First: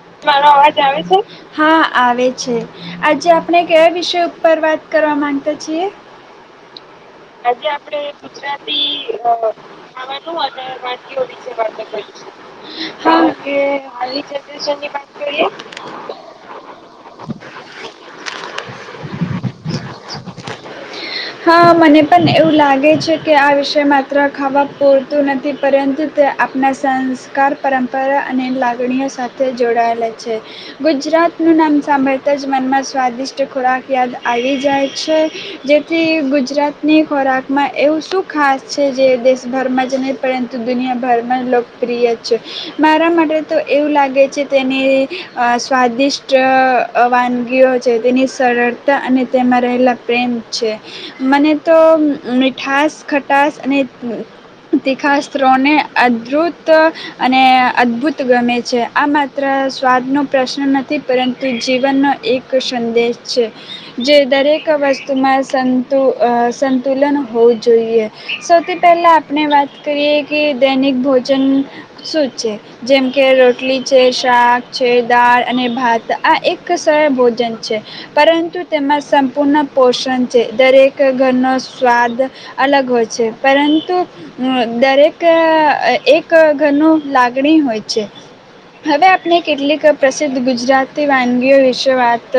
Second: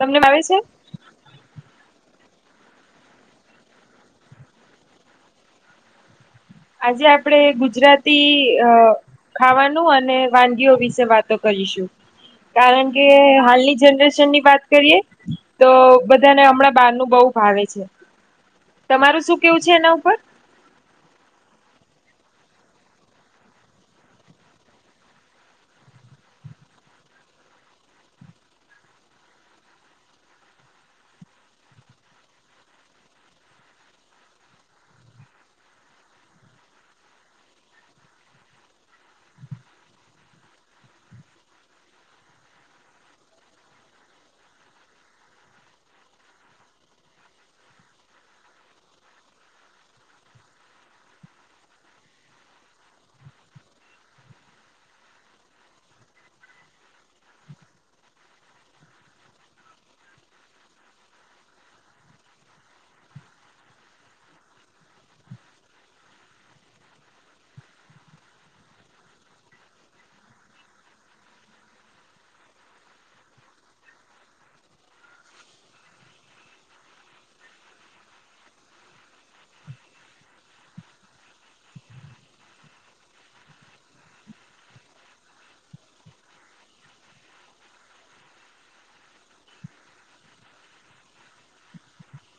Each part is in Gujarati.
તમને આવે મારો છે અવાજ આવે છે? હા આવે. છે. આજે આપણે કયા વિષય ઉપર વાત કરવા માંગતા છીએ? આજે આપણેે ગુજરાતી અ ખાવાનું અને વાનગીઓ વિશે વાતો કરીશું. કારણ કે હાલની જનરેશન ની વાત કરીએ તો બધાને હમણાં બાર નું બહ ભાવે છે. તમારું શું કેવું છે એના ઉપર? હા, મને પણ એવું લાગે છે કે આ વિષ માત્ર ખાવા પૂરતું નથી પરંતુ તે આપના સંસ્કાર પરંપરા અને લાગણીઓ સા થે જોડાયેલા છે. ગુજરાતનું નામ સાંભળતા જ મનમાં સ્વાદિષ્ટ ખોરાક યાદ આવી જાય છે જેથી ગુજરાતની ખોરાકમાં એવું શું ખાસ છે જે દેશભરમાં જ નહીં પરંતુ દુનિયાભરમાં લોકપ્રિય છે. મારા માટે તો એવું લાગે જે તેની અહ સ્વાદિષ્ટ અહ વાનગીઓ છે તેની સરળતા અને તેમાં રહેલા પ્રેમ છે. મને તો મીઠાશ ખટાશ અને તીખાશ ત્રણે અધરુંત અને અદ્ભુત ગમે છે. આ માત્ર સ્વાદનો પ્રશ્ન નથી પરંતુ જીવનનો એક સંદેશ છે. જે દરેક વસ્તુમાં સંતુ અ સંતુલન હોવું છે શાક છે દાળ અને ભાત આ એક સરળ ભોજન છે પરંતુ તેમાં સંપૂર્ણ પોષણ છે દરેક ઘરનો સ્વાદ અલગ હોય છે પરંતુ દરેક એક ઘરનું લાગણી હોય છે. હવે આપણે કેટલીક પ્રસિદ્ધ ગુજરાતી વાનગીઓ વિશે વાત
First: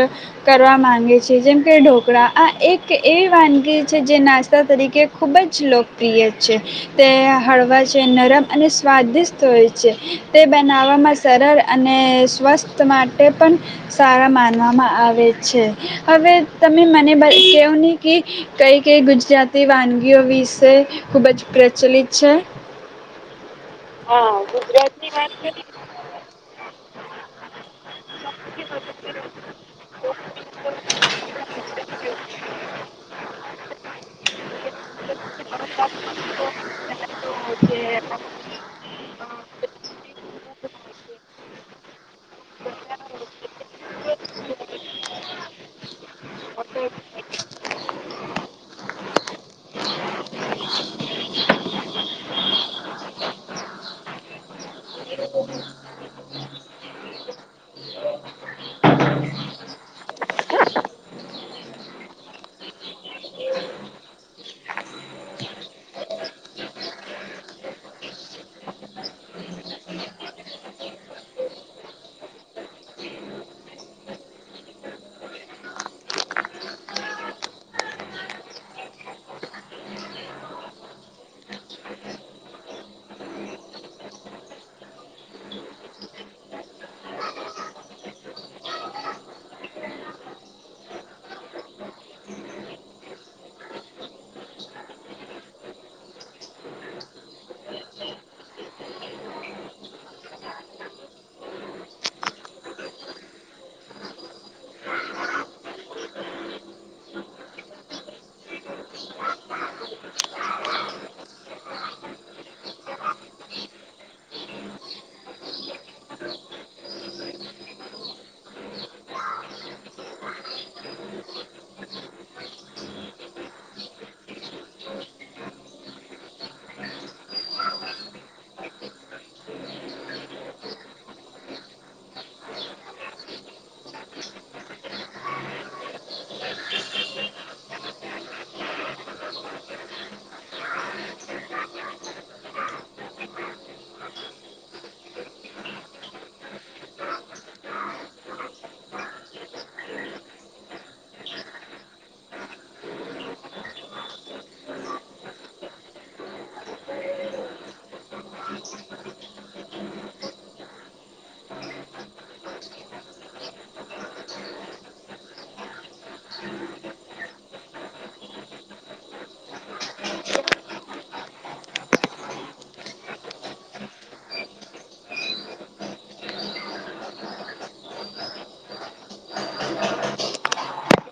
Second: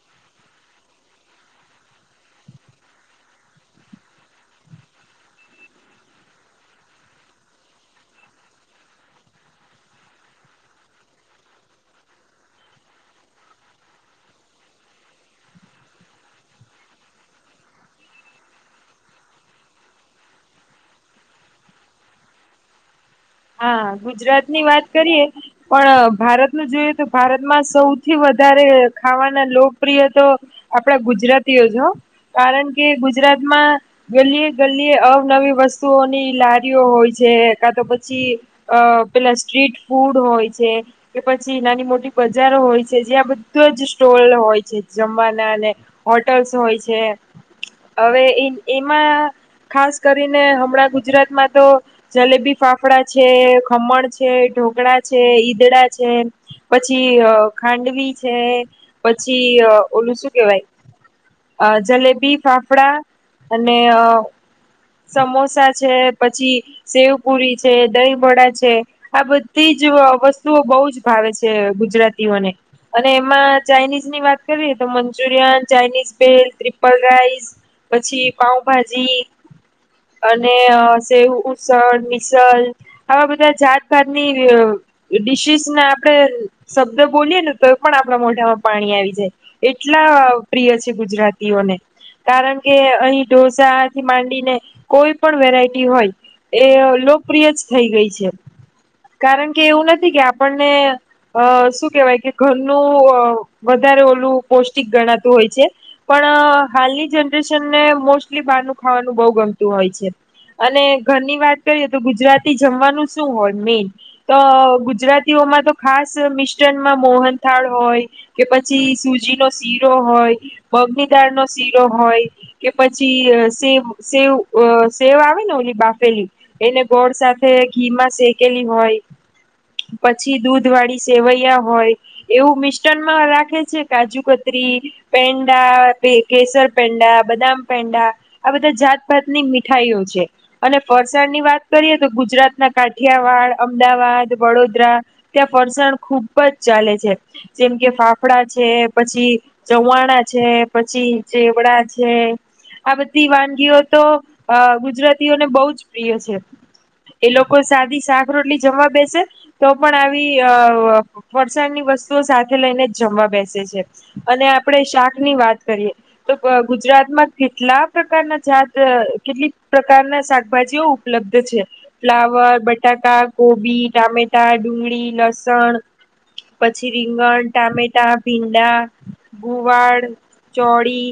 કરવા માગે છીએ જેમ કે ઢોકળા આ એક એવી વાનગી છે જે નાસ્તા તરીકે ખૂબ જ લોકપ્રિય છે. તે હળવા છે નરમ અને સ્વાદિષ્ટ હોય છે. તે બનાવવામાં સરળ અને સ્વસ્થ માટે પણ સારા માનવામાં આવે છે હવે તમે મને બ કવું નહીં કે કઈ કઈ ગુજરાતી વાનગીઓ વિશે ખૂબ જ પ્રચલિત છે. હા ગુજરાત ની વાત કરીએ પણ અહ ભારતનું જોઈએ તો ભારતમાં સૌથી વધારે ખાવાના લોકપ્રિય તો આપડા ગુજરાતીઓ જ હ. કારણ કે ગુજરાતમાં ગલીએ ગલીએ અવનવી વસ્તુઓની લારીઓ હોય છે કા તો પ પછી અહ પેલા સ્ટ્રીટ ફૂડ હોય છે કે પછી નાની મોટ બજારો હોય છે જ્યાં બધો જ સ્ટોલ હોય છે જમવાના અને હોટલ્સ હોય છે. હવે એ એમાં ખાસ કરીને હમણાં ગુજરાતમાં તો જલેબી ફાફડા છે, ખમણ છે, ઢોકળા છે, ઈદડા છે પછી અહ ખાંડવી છે પછી અહ ઓલું શું કેહેવાય અહ જલેબી ફાફડા અને અહ સમોસા છે પછી શેવ પુરી છે દહીબડા છે આ બધી જ વસ્તુઓ બહુ જ ભાવે છે ગુજરાતીઓને અને એમાં ચાઇનીઝ ની વાત કરીએ તો Manchurian Chinese bhel triple rice પછી પાઉભાજી અને અહ સેવ ઉસણ મિસલ આવા બધા જાતભાતની અહ ડીશીસને આપણે શબ્દ બોલીએ ને તો એ પણ આપણા મોઢામાં પાણી આવી જાય એટલા પ્રિય છે ગુજરાતીઓને કારણ કે અહી ઢોસાથી માંડીને કોઈ પણ વેરાયટી હોય એ લોકપ્રિય જ થઈ ગઈ છે. કારણ કે એવું નથી કે આપણને અહ શું કેહેવાય કે ઘરનું અહ વધારે ઓલું પૌષ્ટિક ગણાતું હોય છે પણ અહ હાલની જનરેશનને મોસ્ટલી બહારનું ખાવાનું બહુ ગમ તું હોય છે. અને ઘરની વાત કરીએ તો ગુજરાતી જમવાનું શું હોય મેન તો અહ ગુજરાતીઓમાં તો ખાસ મિસ્ટનમાં મોહનથાળ હોય કે પછી સુજી નો શીરો હોય મગની દાળ નો શીરો હોય કે પછી સેવ સેવ અહ સેવ આવે ને ઓલી બાફેલી એને ગોળ સાથે ઘીમાં શેકેલી હોય પછી દૂધ વાળી સેવૈયા હોય એવું મિસ્ટનમાં રાખે છે કાજુ કતરી, પેંડા એ કેસર પેંડા બદામ પેંડા આ બધા જાત ભાતભાતની મીઠાઈઓ છે અને ફરસાણની વાત કરીએ તો ગુજરાતના કાઠિયાવાડ અમદાવાદ વડોદરા ત્યાં ફરસાણ ખુબ જ ચાલે છે. જેમ કે ફાફડા છે પછી ચવાણા છે પછી ચેવડા છે આ બધી વાનગીઓ તો અહ ગુજરાતીઓને બહુ જ પ્રિય છે. એ લોકો સાદી શાક રોટલી જમવા બેસે તો પણ આવી અહ ફરસાણની વસ્તુઓ સાથે લઈને જ જમવા બેસે છે અને આપડે શાકની વાત કરીએ તો ગુજરાતમાં કેટલા પ્રકારના જાત અહ કેટલીક પ્રકારના શાકભાજીઓ ઉપલબ્ધ છે. ફ્લાવર, બટાકા, ગોબી, ટામેટા, ડુંગળી, લસણ પછી રીંગણ, ટામેટા, ભીંડા, ગુવાર, ચોળી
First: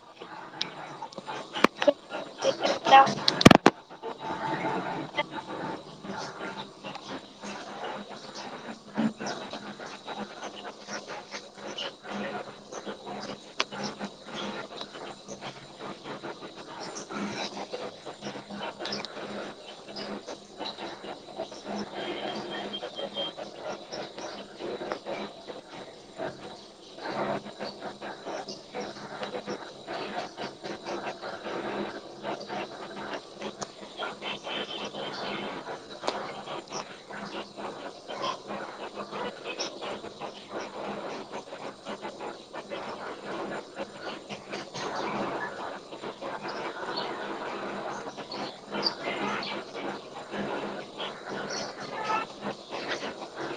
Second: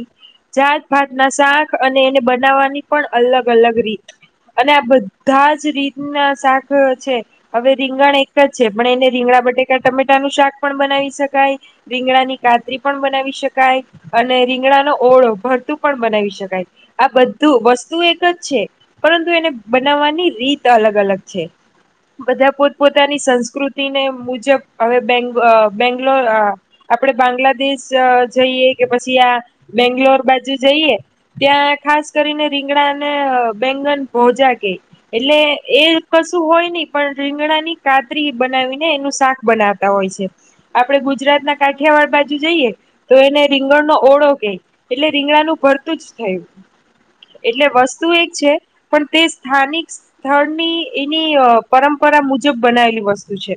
જાતભાત ના શાક અને એને બનાવવાની પણ અલગ અલગ રીત અને આ બધા જ રીતના શાક છે હવે રીંગણ એક જ છે પણ એને રીંગણા બટેકા ટમેટાનું શાક પણ બનાવી શકાય. રીંગણાની કાતરી પણ બનાવી શકાય. અને રીંગડાનો ઓળો ભરતું પણ બનાવી શકાય. આ બધું વસ્તુ એક જ છે પરંતુ એને બનાવવાની રીત અલગ અલગ છે. બધા પોતપોતાની સંસ્કૃતિને મુજબ હવે બેંગ અહ બેંગ્લોર અહ આપણે બાંગ્લાદેશ જઈએ કે પછી આ બેંગ્લોર બાજુ જઈએ ત્યાં ખાસ કરીને રીંગણાને અહ બેંગન ભોજા કે એટલે એ કશું હોય નહી પણ રીંગણા ની કાતરી બનાવીને એનું શાક બનાવતા હોય છે. આપડે ગુજરાત ના કાઠિયાવાડ બાજુ જઈએ તો એને રીંગણનો ઓળો કે એટલે રીંગણાનું ભરતું જ થયું. એટલે વસ્તુ એક છે પણ તે સ્થાનિક સ્થળની એની અહ પરંપરા મુજબ બનાવેલી વસ્તુ છે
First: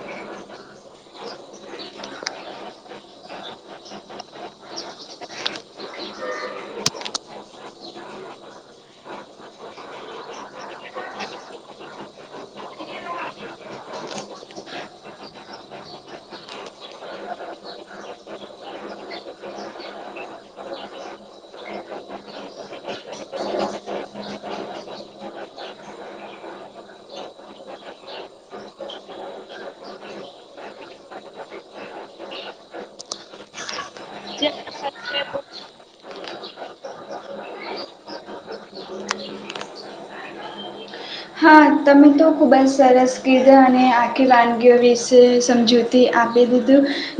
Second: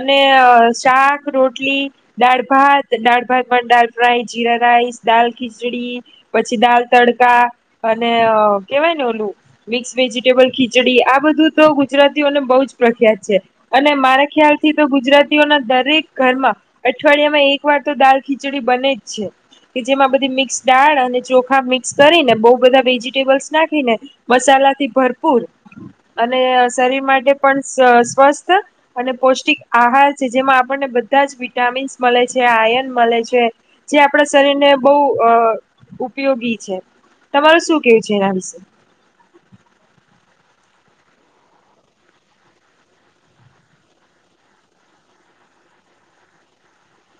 અને અહ શાક રોટલી દાળ ભાત દાળ ભાતમાં દાળફ્રાય, જીરા રાઈસ, દાલ ખીચડી, પછી દાલ તડ કા અને અહ કેવાય ને ઓલું મિક્સ વેજીિટેબલ ખીચડી આ બધું તો ગુજરાતીઓને બહુ જ પ્રખ્યાત છે. અને મારા ખ્યાલ થી તો ગુજરાતીઓના દરેક ઘરમાં અઠવાડિયામાં એક વાર તો દાળ ખીચડી બને જ છે કે જેમાં બધી મિક્સ દાળ અને ચોખા મિક કરીને બહુ બધા વેજીિટેબલ્સ નાખીને મસાલાથી ભરપૂર અને શરીર માટે પણ સ-સ્વસ્થ અને પૌષ્ટિક આહાર છે જેમાં આપણને બધા જ વિટામીન્સ મળે છે આયન મળે છે જે આપણા શરીર ને બહુ અહ ઉપયોગી છે. તમાર શું કેવું છે એના વિશે? હા, તમે તો ખુબ જ સરસ કીધા અને આખી વાનગીઓ વિશે સમજૂતી આપી દીધુ.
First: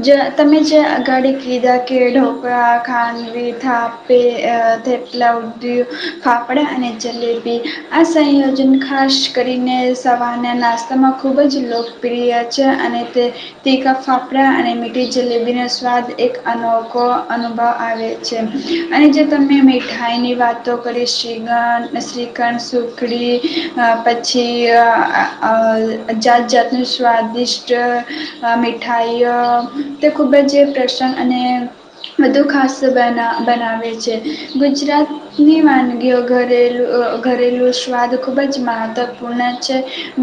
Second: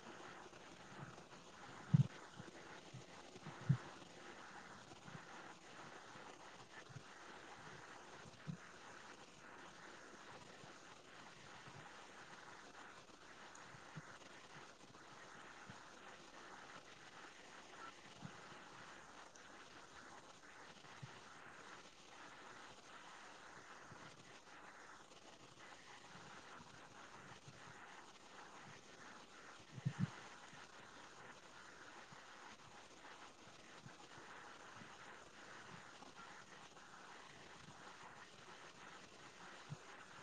જ તમે જે અગાડી કીધા કે ઢોકળા ખાંડવી થાપે અહ થેપલા ઉંધિયુ ફાફડા અને જલેબી આ સંયોજન ખાસ કરીને સવારના નાસ્તામાં ખૂબ જ લોકપ્રિય છે અને તે તીખા ફાફડા અને મીઠી જલેબીનો સ્વાદ એક અનોખો અનુભવ આવે છે અને જે તમે મીઠાઈની વાતો કરી શીરા શ્રીખંડ સુખડી પછી અહ અહ જાત જાતનું સ્વાદિષ્ટ મીઠાઈઓ તે ખૂબ જ પ્રસન્ન અને બધુ ખાસ બના બનાવે છે. ગુજરાતની વાનગીઓ ઘરેલું ઘરેલું સ્વાદ ખૂબ ખૂબ જ મહત્વપૂર્ણ છે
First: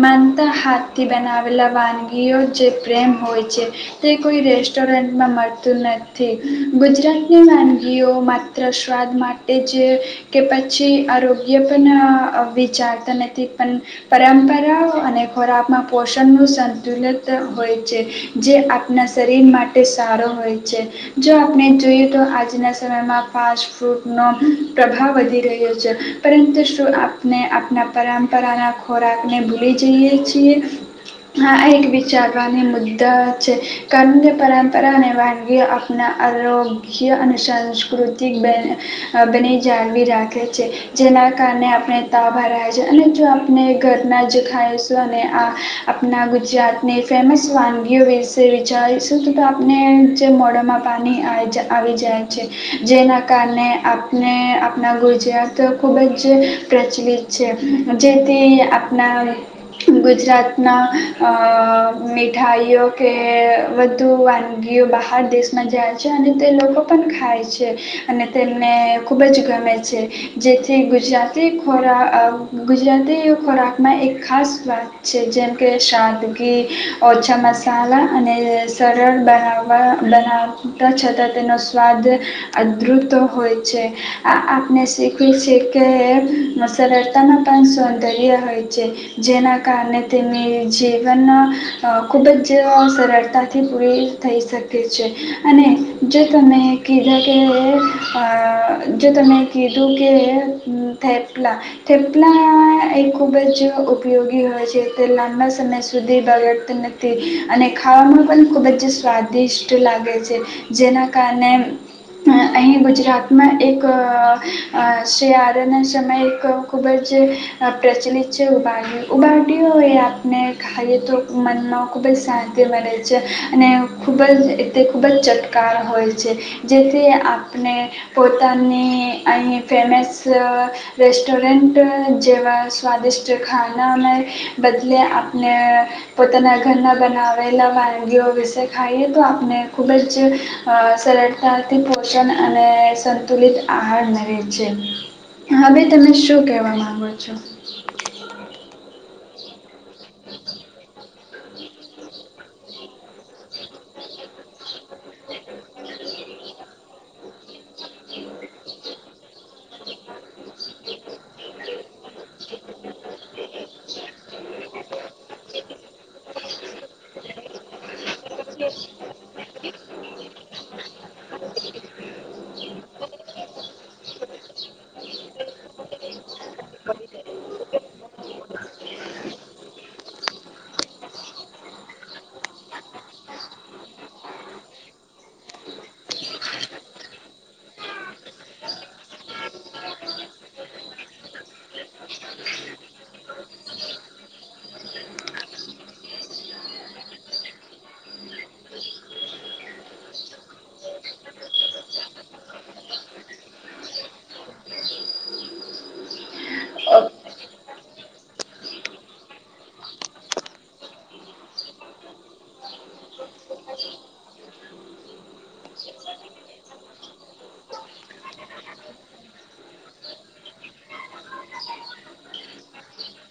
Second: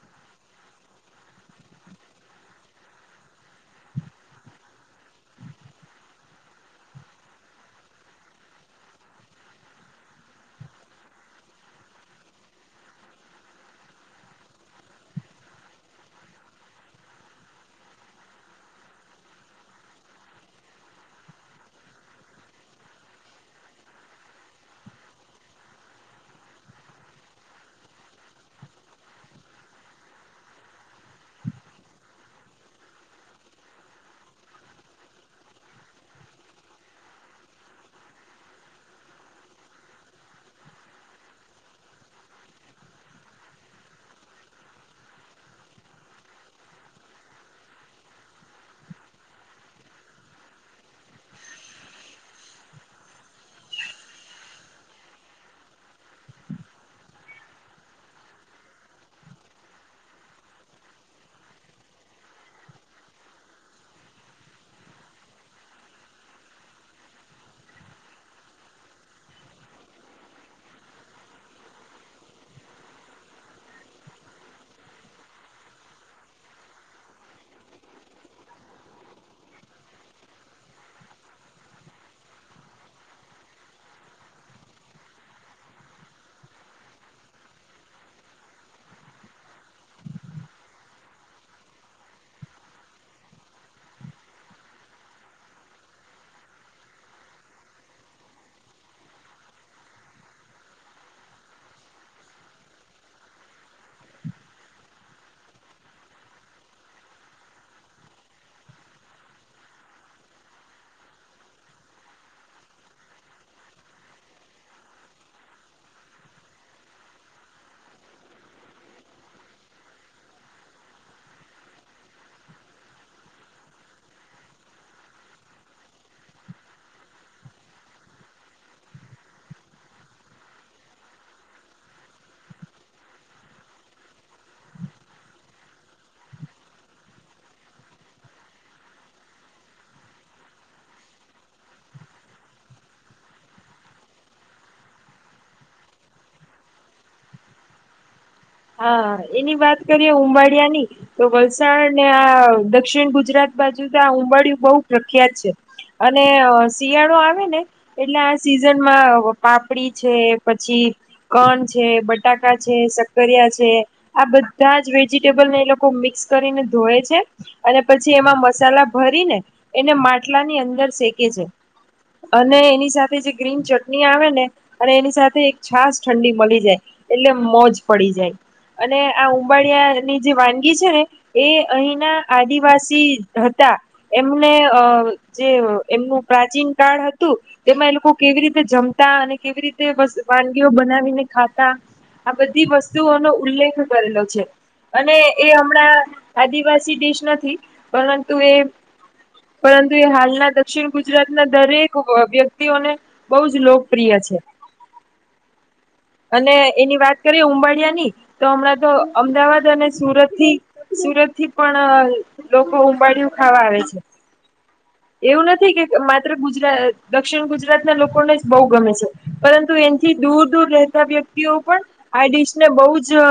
માનતા હાથથી બનાવેલા વાનગીઓ જે પ્રેમ હોય છે તે કોઈ રેસ્ટોરન્ટમાં મળતું નથી ગુજરાતની વાનગીઓ માત્ર સ્વાદ માટે જે કે પછી આરોગ્ય પણ અહ વિચાર એને થી પણ પરંપરાઓ અને ખોરાકમાં પોષણનું સંતુલિત હોય છે જે આપના શરીર માટે સારો હોય છે. જો આપને જોઈએ તો આજના સમયમાં ફાસ્ટફૂડનો પ્રભાવ વધી રહ્યો છે પરંતુ શું આપને આપના પરંપરા ના ખોરાક ને ભૂલી જઈએ છીએ આ એક વિચારવાની મુદ્દા છે કારણ કે પરંપરા અને વાનગી આપના આરોગ્ય અને સંસ્કૃતિક બની જાળવી રાખે છે જેના કારણે આપનને તાવ ભરાય અને જો આપને ઘરના જ ખાઈશું અને આ આપણા ગુજરાતની ફેમસ વાનગીઓ વિશે વિચારીશું તો તો આપને જે મોડામાં પાણી આવી જાય છે જેના કારણે આપને આપના ગુજરાત ખૂબ જ પ્રચલિત છે. જેથી આપણા ગુજરાતના અહ મિઠાઇઓ કે વધુ વાનગીઓ બહાર દેશમાં જાય છે અને તે લોકો પણ ખાય છે અને તેમને ખૂબ જ ગમે છે જેથી ગુજરાતી ખોરા અહ ગુજરાતી ખોરાકમાં એક ખાસ સ્વાદ છે જેમકે સાદગી ઓછા મસાલા અને સરળ બનાવવા બનાવતા છતાં તેનો સ્વાદ અદૃપતો હોય છે આ આપને શીખ્યું છે કે સરળતાના પણ સૌંદર્ય હોય છે. જેના કારણે તેમની જીવન ખૂબ જ અ સરળતાથી પૂરી થઈ શકે છે અને જો તમે કીધા કે અહ જો તમે કીધું કે તે લા. થેપલા એ ખૂબ જ ઉપયોગી હોય છે તે લાંબા સમય સુધી બગડત નથી અને ખાવામાં પણ ખૂબ જ સ્વાદિષ્ટ લાગે છે જેના કારણે અહીં ગુજરાતમાં એક અહ શિયાળાના સમય ખૂબ જ પ્રચલિત છે ઉબાડિયુ. ઉબાડિયુએ એ આપને ખાઈએ તો મનમાં ખૂબ જ શાંતિ મળે છે. અને ખૂબ જ તે ખૂબ જ ચટકાર હોય છે જેથી આપને પોતાની અહીં ફેમસ અહ રેસ્ટોરન્ટ જેવા સ્વાદિષ્ટ ખાનાને બદલે આપને પોતાના ઘરના બનાવેલા વાનગીઓ વિશે ખાઈએ તો આપને ખૂબ જ અ સરળતાથી પોષણ અને સંતુલિત આહાર મલે છે. હા ભાઈ તમે શું કેવા માંગો છો? હા એની વાત કરીએે ઉંબાળિયા ની તો વલસાડ ને આહ દક્ષિણ ગુજરાત બાજુ તો અહ ઉંબાળિય બહુ પ્રખ્યાત છે અને શિયાળો આવે ને એટલે અહ સિઝનમાં પાપડી છે પછી કન છે બટાકા છે સક કરિયા છે આ બધા જ વેજીિટેબલને એ લોકો મિક્સ કરીને ધોય છે અને પછી એમાં મસાલા ભરીને એને માટલાની અંદર શેકે છે અને એની સાથે જે ગ્રીન ચટણી આવે ને અને એની સાથે એક છાસ ઠંડી મલી જાય એટલે મોજ પડી જાય. અને આ ઉંબાળિયાની જે વાનગી છે ને એ અહીના આદિવાસી હતા એમને અહ જે એમનું પ્રાચીન કાળ હતું એમાં એ લોકો કેવી રીતે જમતા અને કેવી રીતે વાનગીઓ બનાવીને ખાતા આ બધ ધી વસ્તુઓનો ઉલ્લેખ કરેલો છે. અને એ હમણાં આદિવાસી ડિશ નથી પરંતુ એ પરંતુ એ હાલના દક્ષિણ ગુજરાતના દરેક વ્યક્તિઓને બહુ જ લોકપ્રિય છે. અને એની વાત કરીએ ઉંબાિયા ની તો હમણાં તો અમદાવાદ અને સુરત થી સુરત થી પણ લોકો ઉંબાળિયું ખાવા આવે છે. એવું નથી કે માત્ર ગુજરાત દક્ષિણ ગુજરાતના લોકોને જ બહુ ગમે છે પરંતુ એથી દૂર દૂર રહેતા વ્યક્તિઓ પણ આ ડિશને બહુ જ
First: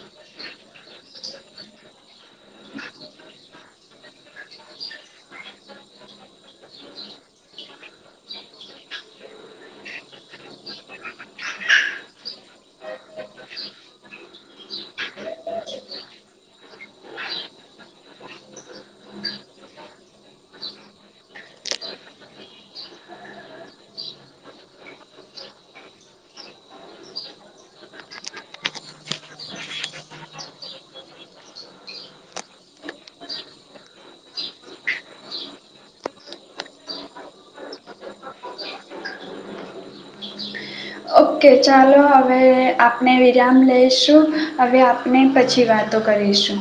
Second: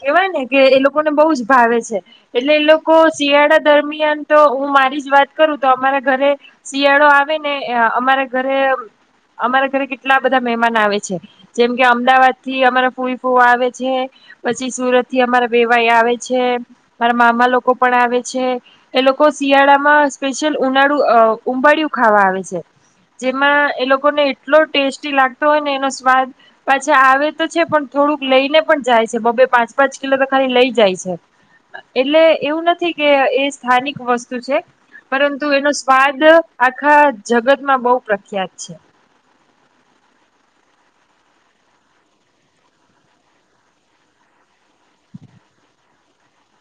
કેહેવાય ને કે એ લોકોને બહુ જ ભાવે છે એટલે એ લોકો શિયાળા દરમિયાન તો હું મારી જ વાત કરું તો અમારા ઘરે શિયાળો આવે ને અમારા ઘરે અમારા ઘરે કેટલા બધા મહેમાન આવે છે જેમ કે અમદાવાદ થી અમારા ફૂરી ફૂવ આવે છે પછી સુરત થી અમારા બેવાઈ આવે છે મારા મામા લોકો પણ આવે છે એ લોકો શિયાળામાં સ્પેશિયલ ઉનાળું ઉંબાળિયું ખાવા આવે છે જેમાં એ લોકોને એટલો ટેસ્ટી લાગતો હોય ને એનો સ્વાદ પાછા આવે તો છે પણ થોડુંક લઈને પણ જાય છે બબે પાંચ પાંચ કિલો તો ખાલી લઈ જાય છે એટલે એવું નથી કે એ સ્થાનિક વસ્તુ છે પરંતુ એનો સ્વાદ આખા જગતમાં બહુ પ્રખ્યાત છે ઓકે ચાલો હવે આપને વિરામ લઈશું હવે આપને પછી વાતો કરીશું.